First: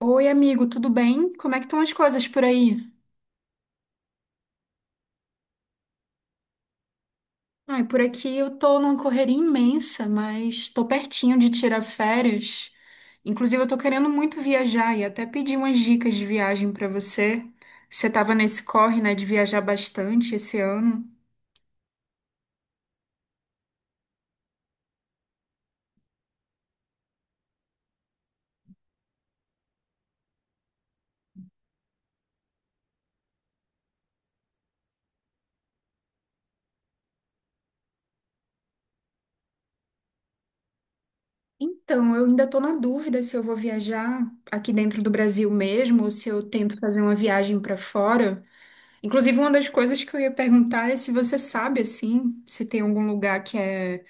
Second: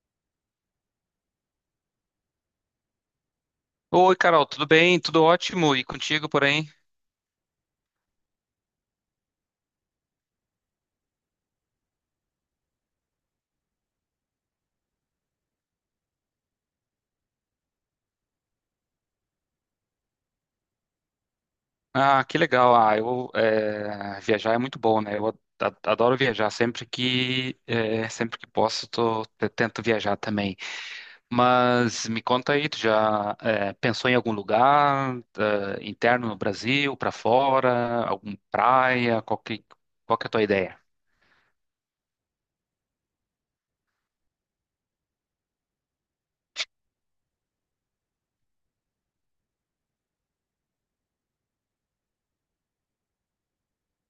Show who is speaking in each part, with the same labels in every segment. Speaker 1: Oi, amigo, tudo bem? Como é que estão as coisas por aí?
Speaker 2: Oi, Carol, tudo bem? Tudo ótimo? E contigo, porém?
Speaker 1: Ai, por aqui eu tô numa correria imensa, mas tô pertinho de tirar férias. Inclusive, eu tô querendo muito viajar e até pedi umas dicas de viagem pra você. Você tava nesse corre, né, de viajar bastante esse ano.
Speaker 2: Ah, que legal. Ah, viajar é muito bom, né? Adoro viajar. Sempre que posso, eu tento viajar também. Mas me conta aí, tu já pensou em algum lugar interno no Brasil, pra fora, alguma praia? Qual que é a tua ideia?
Speaker 1: Então, eu ainda tô na dúvida se eu vou viajar aqui dentro do Brasil mesmo ou se eu tento fazer uma viagem pra fora. Inclusive, uma das coisas que eu ia perguntar é se você sabe, assim, se tem algum lugar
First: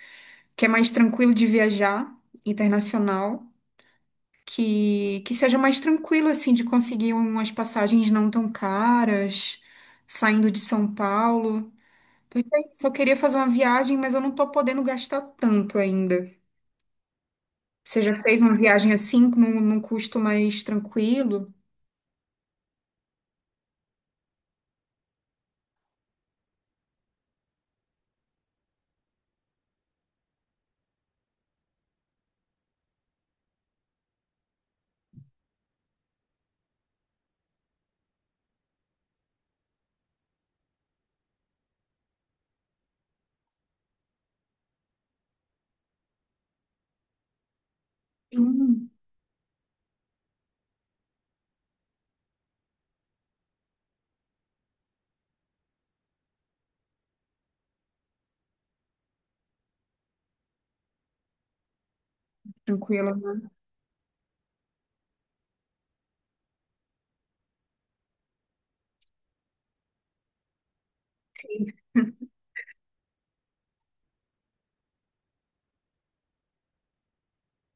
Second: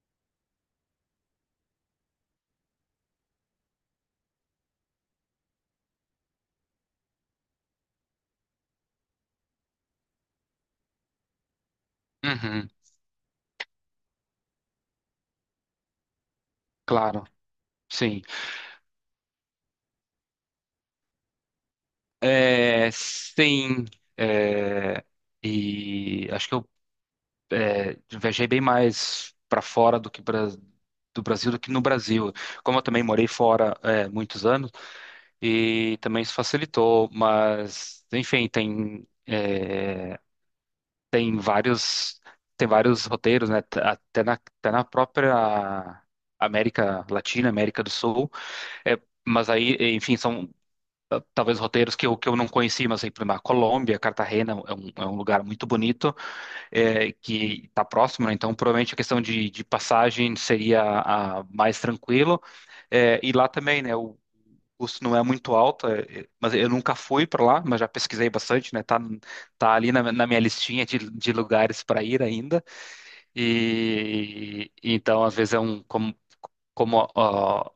Speaker 1: que é mais tranquilo de viajar, internacional, que seja mais tranquilo, assim, de conseguir umas passagens não tão caras, saindo de São Paulo. Porque é
Speaker 2: Uhum,
Speaker 1: isso, eu queria fazer uma viagem, mas eu não tô podendo gastar tanto ainda.
Speaker 2: claro,
Speaker 1: Você já
Speaker 2: sim.
Speaker 1: fez uma viagem assim, num custo mais tranquilo?
Speaker 2: É, sim. é, e acho que eu viajei bem mais para fora do Brasil do que no Brasil. Como eu também morei fora muitos anos e também isso facilitou, mas enfim, tem vários tem vários roteiros, né? Até até na própria América Latina, América do Sul.
Speaker 1: Sim,
Speaker 2: É, mas aí, enfim, são ah, talvez roteiros que que eu não conheci, mas aí, por exemplo, a Colômbia, Cartagena é é um lugar muito bonito que está próximo, né? Então provavelmente a questão de passagem seria mais tranquilo.
Speaker 1: tranquila.
Speaker 2: É, e lá também, né? O custo não é muito alto, mas eu nunca fui para lá, mas já pesquisei bastante, né? Tá, tá ali na minha listinha de lugares para ir ainda. E então, às vezes é um como como ó,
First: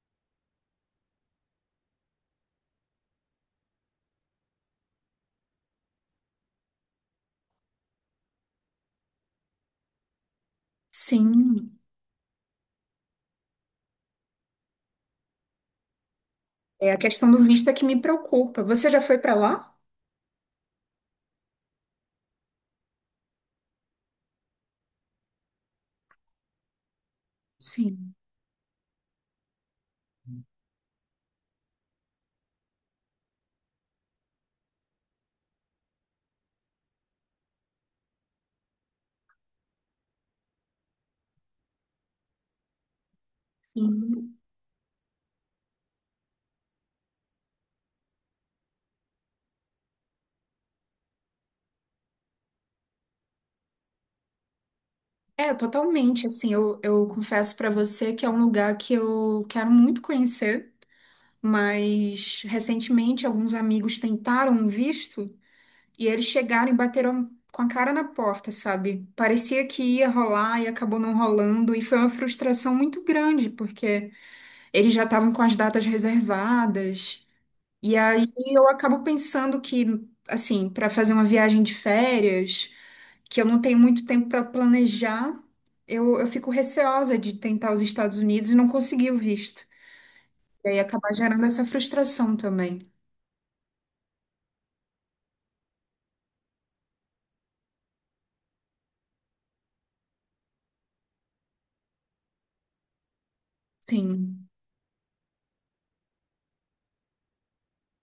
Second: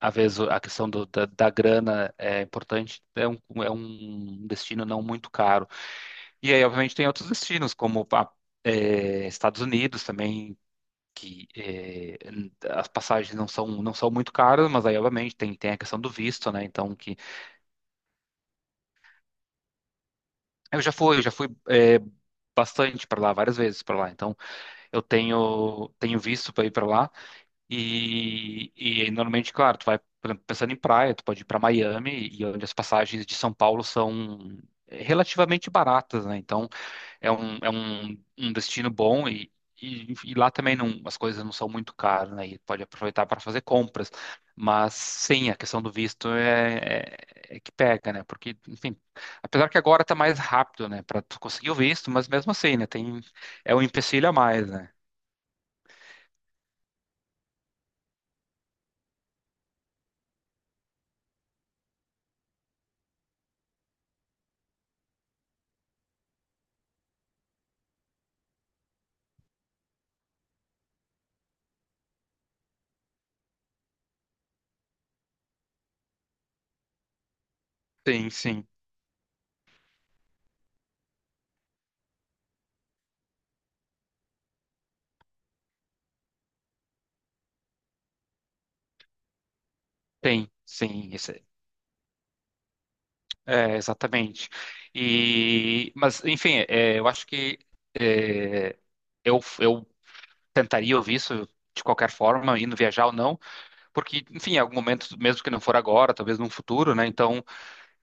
Speaker 2: às vezes a questão da grana é importante, é um destino não muito caro. E aí, obviamente, tem outros destinos, Estados Unidos também, que
Speaker 1: Sim.
Speaker 2: eh, n- as passagens não são muito caras, mas aí, obviamente, tem a questão do visto, né?
Speaker 1: É
Speaker 2: Então,
Speaker 1: a
Speaker 2: que
Speaker 1: questão do visto é que me preocupa. Você já foi pra lá?
Speaker 2: eu já fui, bastante para lá, várias vezes para lá. Então, tenho visto para ir para lá.
Speaker 1: Sim.
Speaker 2: E normalmente, claro, tu vai, por exemplo, pensando em praia, tu pode ir para Miami, e onde as passagens de São Paulo são relativamente baratas, né? Então, um destino bom e lá também não, as coisas não são muito caras, né? E pode aproveitar para fazer compras.
Speaker 1: Sim.
Speaker 2: Mas sim, a questão do visto é que pega, né? Porque, enfim, apesar que agora tá mais rápido, né, para tu conseguir o visto, mas mesmo assim, né, tem é um empecilho a mais, né?
Speaker 1: É, totalmente. Assim, eu confesso pra você que é um lugar que eu quero muito conhecer, mas recentemente alguns amigos tentaram um visto e eles chegaram e bateram com a cara na porta, sabe? Parecia que ia rolar e acabou não rolando, e foi uma frustração muito grande, porque eles já estavam com as datas reservadas. E
Speaker 2: Sim,
Speaker 1: aí
Speaker 2: sim,
Speaker 1: eu acabo pensando que, assim, pra fazer uma viagem de férias que eu não tenho muito tempo para planejar, eu fico receosa de tentar os Estados Unidos e não conseguir o visto.
Speaker 2: tem,
Speaker 1: E aí
Speaker 2: sim.
Speaker 1: acabar gerando essa frustração também.
Speaker 2: É, exatamente. E, mas, enfim, eu acho que é, eu tentaria ouvir isso de qualquer forma, indo viajar ou não, porque,
Speaker 1: Sim.
Speaker 2: enfim, em algum momento, mesmo que não for agora, talvez num futuro, né? Então,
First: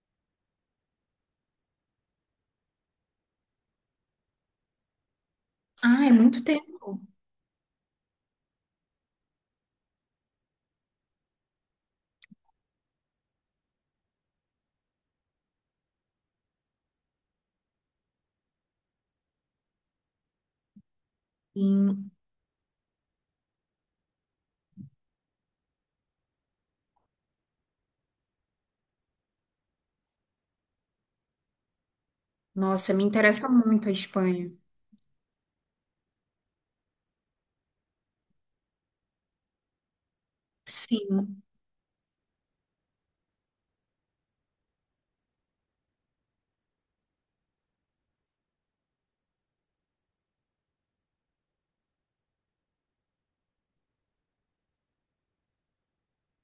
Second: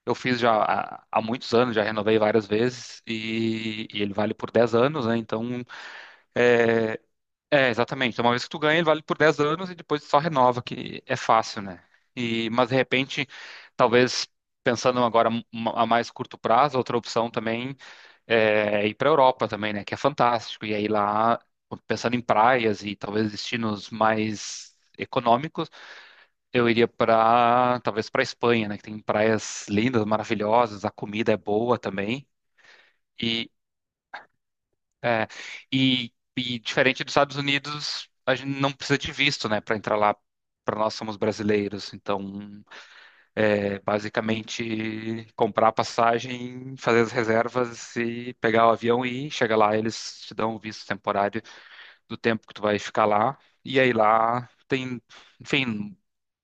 Speaker 2: eu fiz já há muitos anos, já renovei várias vezes e ele vale por 10 anos, né? Então,
Speaker 1: Ah, é muito
Speaker 2: é,
Speaker 1: tempo.
Speaker 2: é, exatamente. Então, uma vez que tu ganha, ele vale por 10 anos e depois só renova, que é fácil, né? E, mas de repente, talvez pensando agora a mais curto prazo, outra opção também é ir para a Europa também, né? Que é fantástico. E aí lá,
Speaker 1: Sim.
Speaker 2: pensando em praias e talvez destinos mais econômicos, eu iria para talvez para a Espanha, né? Que tem praias lindas, maravilhosas, a comida é boa também.
Speaker 1: Nossa, me interessa muito a Espanha.
Speaker 2: É, e diferente dos Estados Unidos, a gente não precisa de visto, né, para entrar lá. Para nós somos
Speaker 1: Sim,
Speaker 2: brasileiros, então é basicamente comprar a passagem, fazer as reservas e pegar o avião e chegar lá. Eles te dão o visto temporário do tempo que tu vai ficar lá. E aí lá tem, enfim,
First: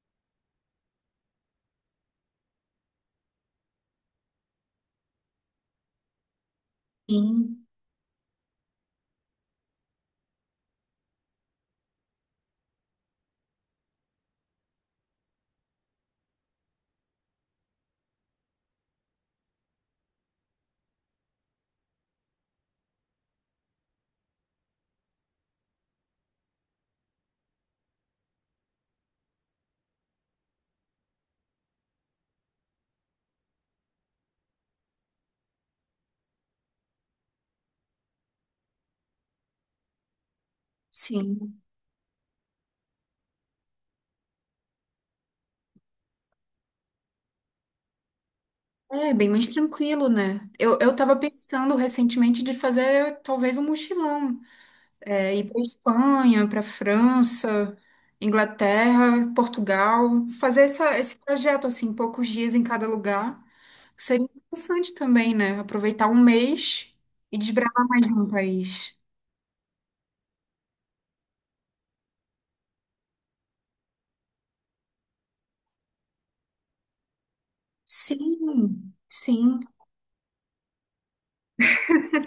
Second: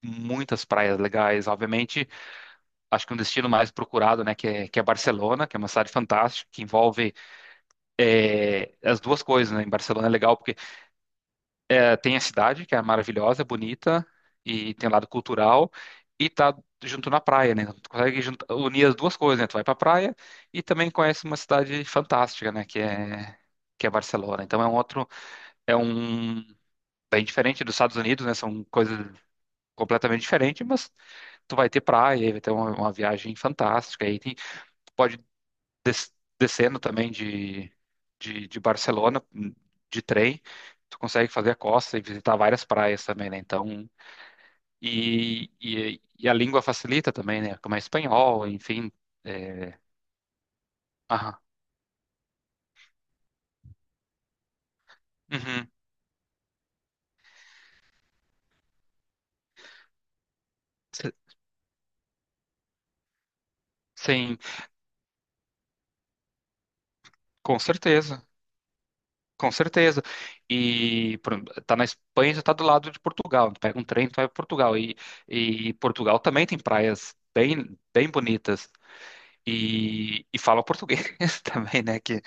Speaker 2: muitas praias legais. Obviamente, acho que um destino mais procurado, né, que é Barcelona, que é uma cidade fantástica, que envolve
Speaker 1: sim,
Speaker 2: as duas coisas, né? Em Barcelona é legal. É, tem a cidade, que é maravilhosa, bonita, e tem o lado cultural, e tá junto na praia, né? Então, tu consegue unir as duas coisas, né? Tu vai pra praia e também conhece uma cidade fantástica, né? Que é Barcelona. Então é um outro, é um bem diferente dos Estados Unidos, né? São coisas completamente diferentes, mas tu vai ter praia, vai ter uma viagem fantástica. E tem, tu pode des- descendo também de Barcelona de trem, tu consegue fazer a
Speaker 1: sim.
Speaker 2: costa e visitar várias praias também, né? Então, e a língua facilita também, né? Como é espanhol, enfim.
Speaker 1: É bem mais
Speaker 2: É...
Speaker 1: tranquilo, né? Eu tava
Speaker 2: Aham.
Speaker 1: pensando recentemente de fazer talvez um mochilão. É, ir para
Speaker 2: Uhum.
Speaker 1: Espanha, para França, Inglaterra, Portugal, fazer
Speaker 2: S-
Speaker 1: esse projeto assim, poucos dias em cada lugar, seria
Speaker 2: Sim,
Speaker 1: interessante também, né? Aproveitar um mês e
Speaker 2: com
Speaker 1: desbravar mais
Speaker 2: certeza.
Speaker 1: um país.
Speaker 2: Com certeza. E por exemplo, tá na Espanha, já tá do lado de Portugal. Tu pega um trem, tu vai para Portugal. E Portugal também tem praias bem bonitas.
Speaker 1: Sim, sim.
Speaker 2: E fala português também, né?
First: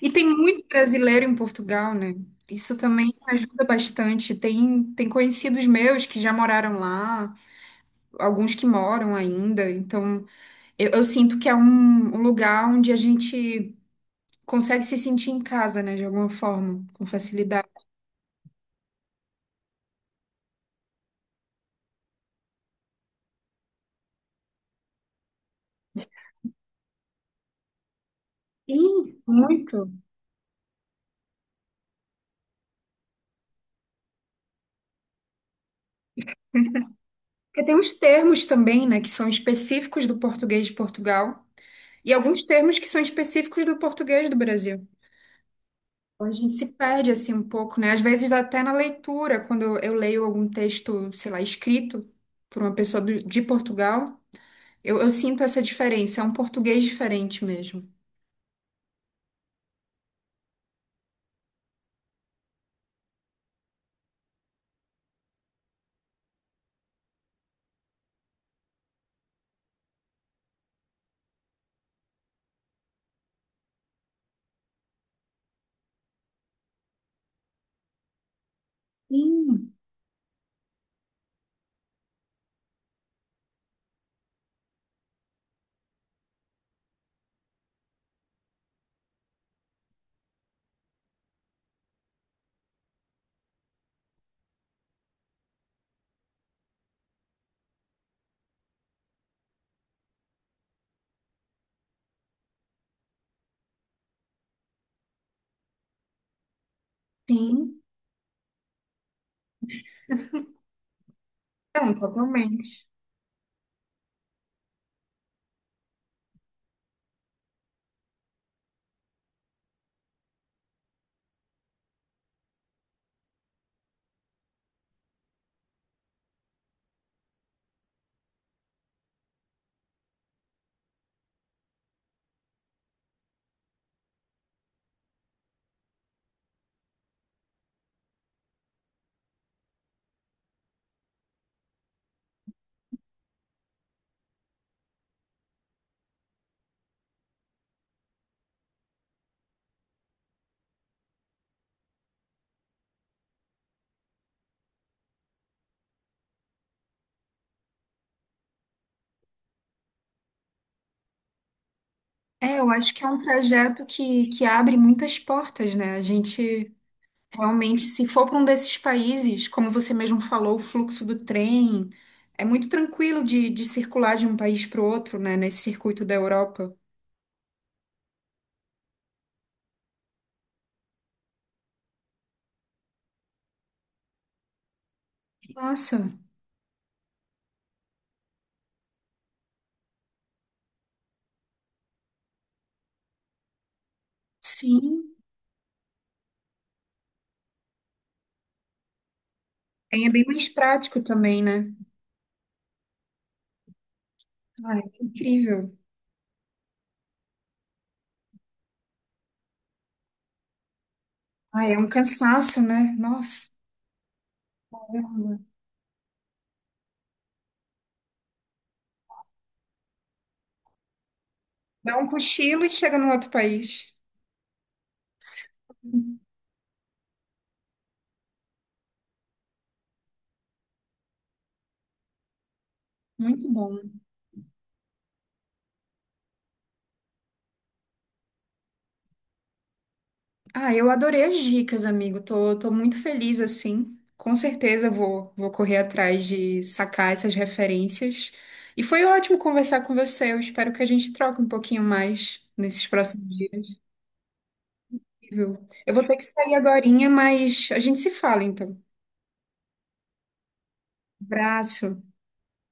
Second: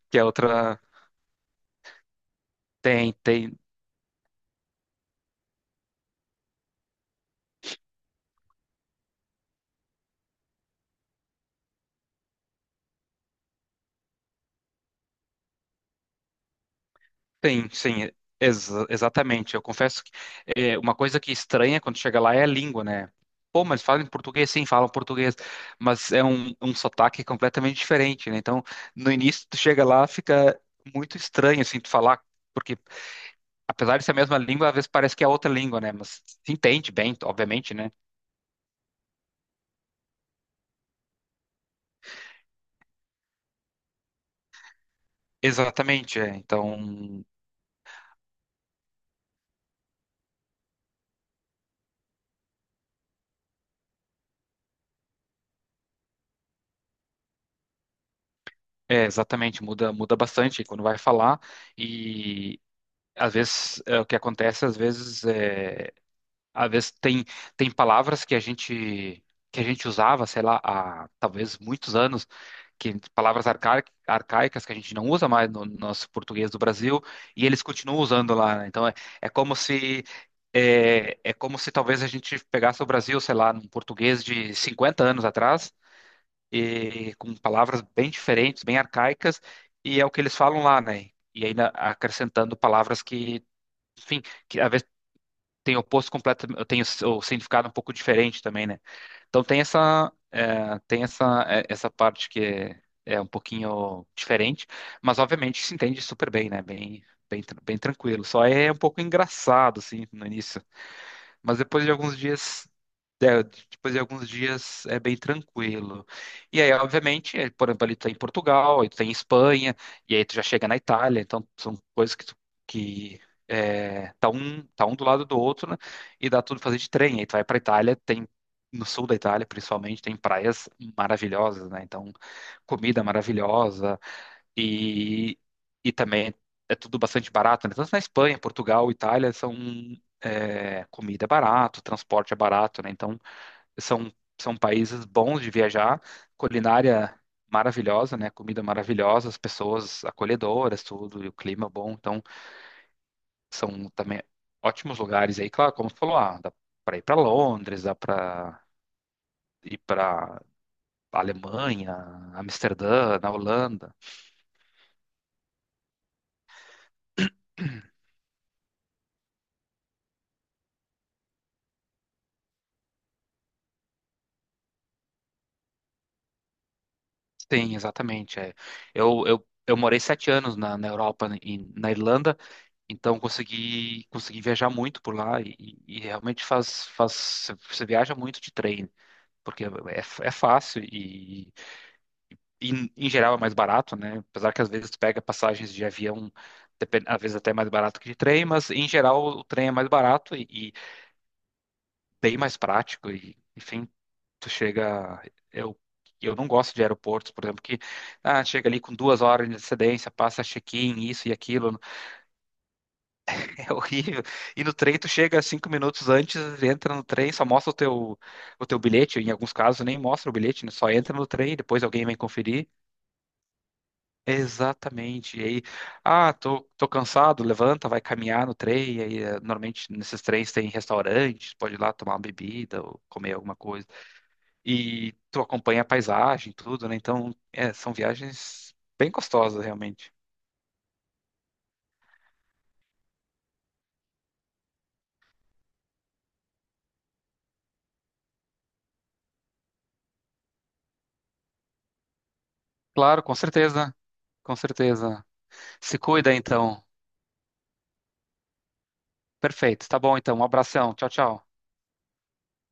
Speaker 1: E
Speaker 2: que é
Speaker 1: tem muito
Speaker 2: outra,
Speaker 1: brasileiro em Portugal, né? Isso também
Speaker 2: Tem, tem,
Speaker 1: ajuda bastante. Tem conhecidos meus que já moraram lá, alguns que moram ainda. Então, eu sinto que é um lugar onde a gente consegue se sentir em casa, né, de alguma forma, com facilidade.
Speaker 2: tem, sim, exatamente. Eu confesso que uma coisa que estranha quando chega lá é a língua, né? Pô, mas falam em português, sim, falam português, mas é um, um sotaque completamente diferente, né? Então, no
Speaker 1: Sim,
Speaker 2: início, tu chega
Speaker 1: muito.
Speaker 2: lá, fica muito estranho, assim, tu falar, porque apesar de ser a mesma língua, às vezes parece que é outra língua, né? Mas se entende bem,
Speaker 1: Porque
Speaker 2: obviamente,
Speaker 1: tem
Speaker 2: né?
Speaker 1: uns termos também, né, que são específicos do português de Portugal e alguns termos que são específicos do português do Brasil.
Speaker 2: Exatamente,
Speaker 1: Então a
Speaker 2: é.
Speaker 1: gente se perde
Speaker 2: Então,
Speaker 1: assim um pouco, né? Às vezes até na leitura, quando eu leio algum texto, sei lá, escrito por uma pessoa de Portugal, eu sinto essa diferença, é um português diferente mesmo.
Speaker 2: é, exatamente, muda bastante quando vai falar e... o que acontece, às vezes tem, tem palavras que a gente usava, sei lá, há talvez muitos anos, que arcaicas que a gente não usa mais no nosso português do Brasil e eles continuam usando lá, né? Então é como
Speaker 1: Sim.
Speaker 2: se é como se talvez a gente pegasse o Brasil, sei lá, num português de 50 anos atrás e com palavras bem diferentes, bem arcaicas e é o que eles falam lá, né? E ainda acrescentando palavras que, enfim, que às tem o posto completo, o significado um pouco diferente também, né? Então tem essa essa parte que é, é um pouquinho diferente, mas obviamente se entende super bem, né? Bem
Speaker 1: Sim,
Speaker 2: tranquilo. Só é um pouco engraçado assim no início, mas depois de
Speaker 1: não,
Speaker 2: alguns dias,
Speaker 1: totalmente.
Speaker 2: é, depois de alguns dias é bem tranquilo. E aí, obviamente, é, por exemplo, ali tu tá em Portugal, aí tu tá em Espanha, e aí tu já chega na Itália, então são coisas que tu, que é, tá um do lado do outro, né? E dá tudo pra fazer de trem. Aí tu vai pra Itália, tem no sul da Itália, principalmente, tem praias maravilhosas, né? Então, comida maravilhosa e, e também é tudo bastante barato, né? Tanto na Espanha, Portugal, Itália, são é, comida é barato, transporte é barato, né? Então, são, são países bons de viajar, culinária maravilhosa, né? Comida maravilhosa, as pessoas acolhedoras, tudo, e o clima bom. Então, são também ótimos lugares aí, claro, como você falou, ah, dá para ir para Londres, dá para ir para Alemanha,
Speaker 1: É, eu acho que é um
Speaker 2: Amsterdã, na
Speaker 1: trajeto
Speaker 2: Holanda.
Speaker 1: que abre muitas portas, né? A gente realmente, se for para um desses países, como você mesmo falou, o fluxo do trem é muito tranquilo de circular de um país para o outro, né? Nesse circuito da Europa.
Speaker 2: Sim, exatamente. É. Eu morei 7 anos na Europa, na Irlanda. Então consegui viajar muito por lá e,
Speaker 1: Nossa,
Speaker 2: e realmente faz você viaja muito de trem porque é fácil e, em geral é mais barato, né? Apesar que às vezes tu
Speaker 1: sim.
Speaker 2: pega passagens de avião às vezes até mais barato que de trem, mas em geral o trem é mais
Speaker 1: Trem é bem
Speaker 2: barato
Speaker 1: mais
Speaker 2: e
Speaker 1: prático também, né?
Speaker 2: bem mais prático e enfim tu
Speaker 1: Ah, é
Speaker 2: chega.
Speaker 1: incrível.
Speaker 2: eu Eu não gosto de aeroportos, por exemplo, que ah, chega ali com 2 horas de antecedência, passa check-in, isso e
Speaker 1: Ah, é
Speaker 2: aquilo.
Speaker 1: um cansaço, né? Nossa,
Speaker 2: É horrível. E no trem tu chega 5 minutos antes, entra no trem, só mostra o teu bilhete. Em alguns casos nem mostra o bilhete, né? Só entra no trem, depois
Speaker 1: dá
Speaker 2: alguém
Speaker 1: um
Speaker 2: vem
Speaker 1: cochilo
Speaker 2: conferir.
Speaker 1: e chega no outro país.
Speaker 2: Exatamente. E aí, ah, tô cansado, levanta, vai caminhar no trem. E aí, normalmente nesses trens tem restaurantes, pode ir lá tomar uma bebida ou comer
Speaker 1: Muito
Speaker 2: alguma
Speaker 1: bom.
Speaker 2: coisa. E tu acompanha a paisagem, tudo, né? Então, é, são viagens bem gostosas, realmente.
Speaker 1: Ah, eu adorei as dicas, amigo. Tô muito feliz assim. Com certeza vou correr atrás de sacar essas referências. E foi ótimo conversar com você. Eu espero que a gente troque um pouquinho mais nesses
Speaker 2: Claro,
Speaker 1: próximos
Speaker 2: com
Speaker 1: dias,
Speaker 2: certeza, com certeza.
Speaker 1: viu? Eu
Speaker 2: Se
Speaker 1: vou ter que
Speaker 2: cuida,
Speaker 1: sair
Speaker 2: então.
Speaker 1: agorinha, mas a gente se fala então.
Speaker 2: Perfeito. Tá bom, então. Um abração. Tchau, tchau.
Speaker 1: Abraço.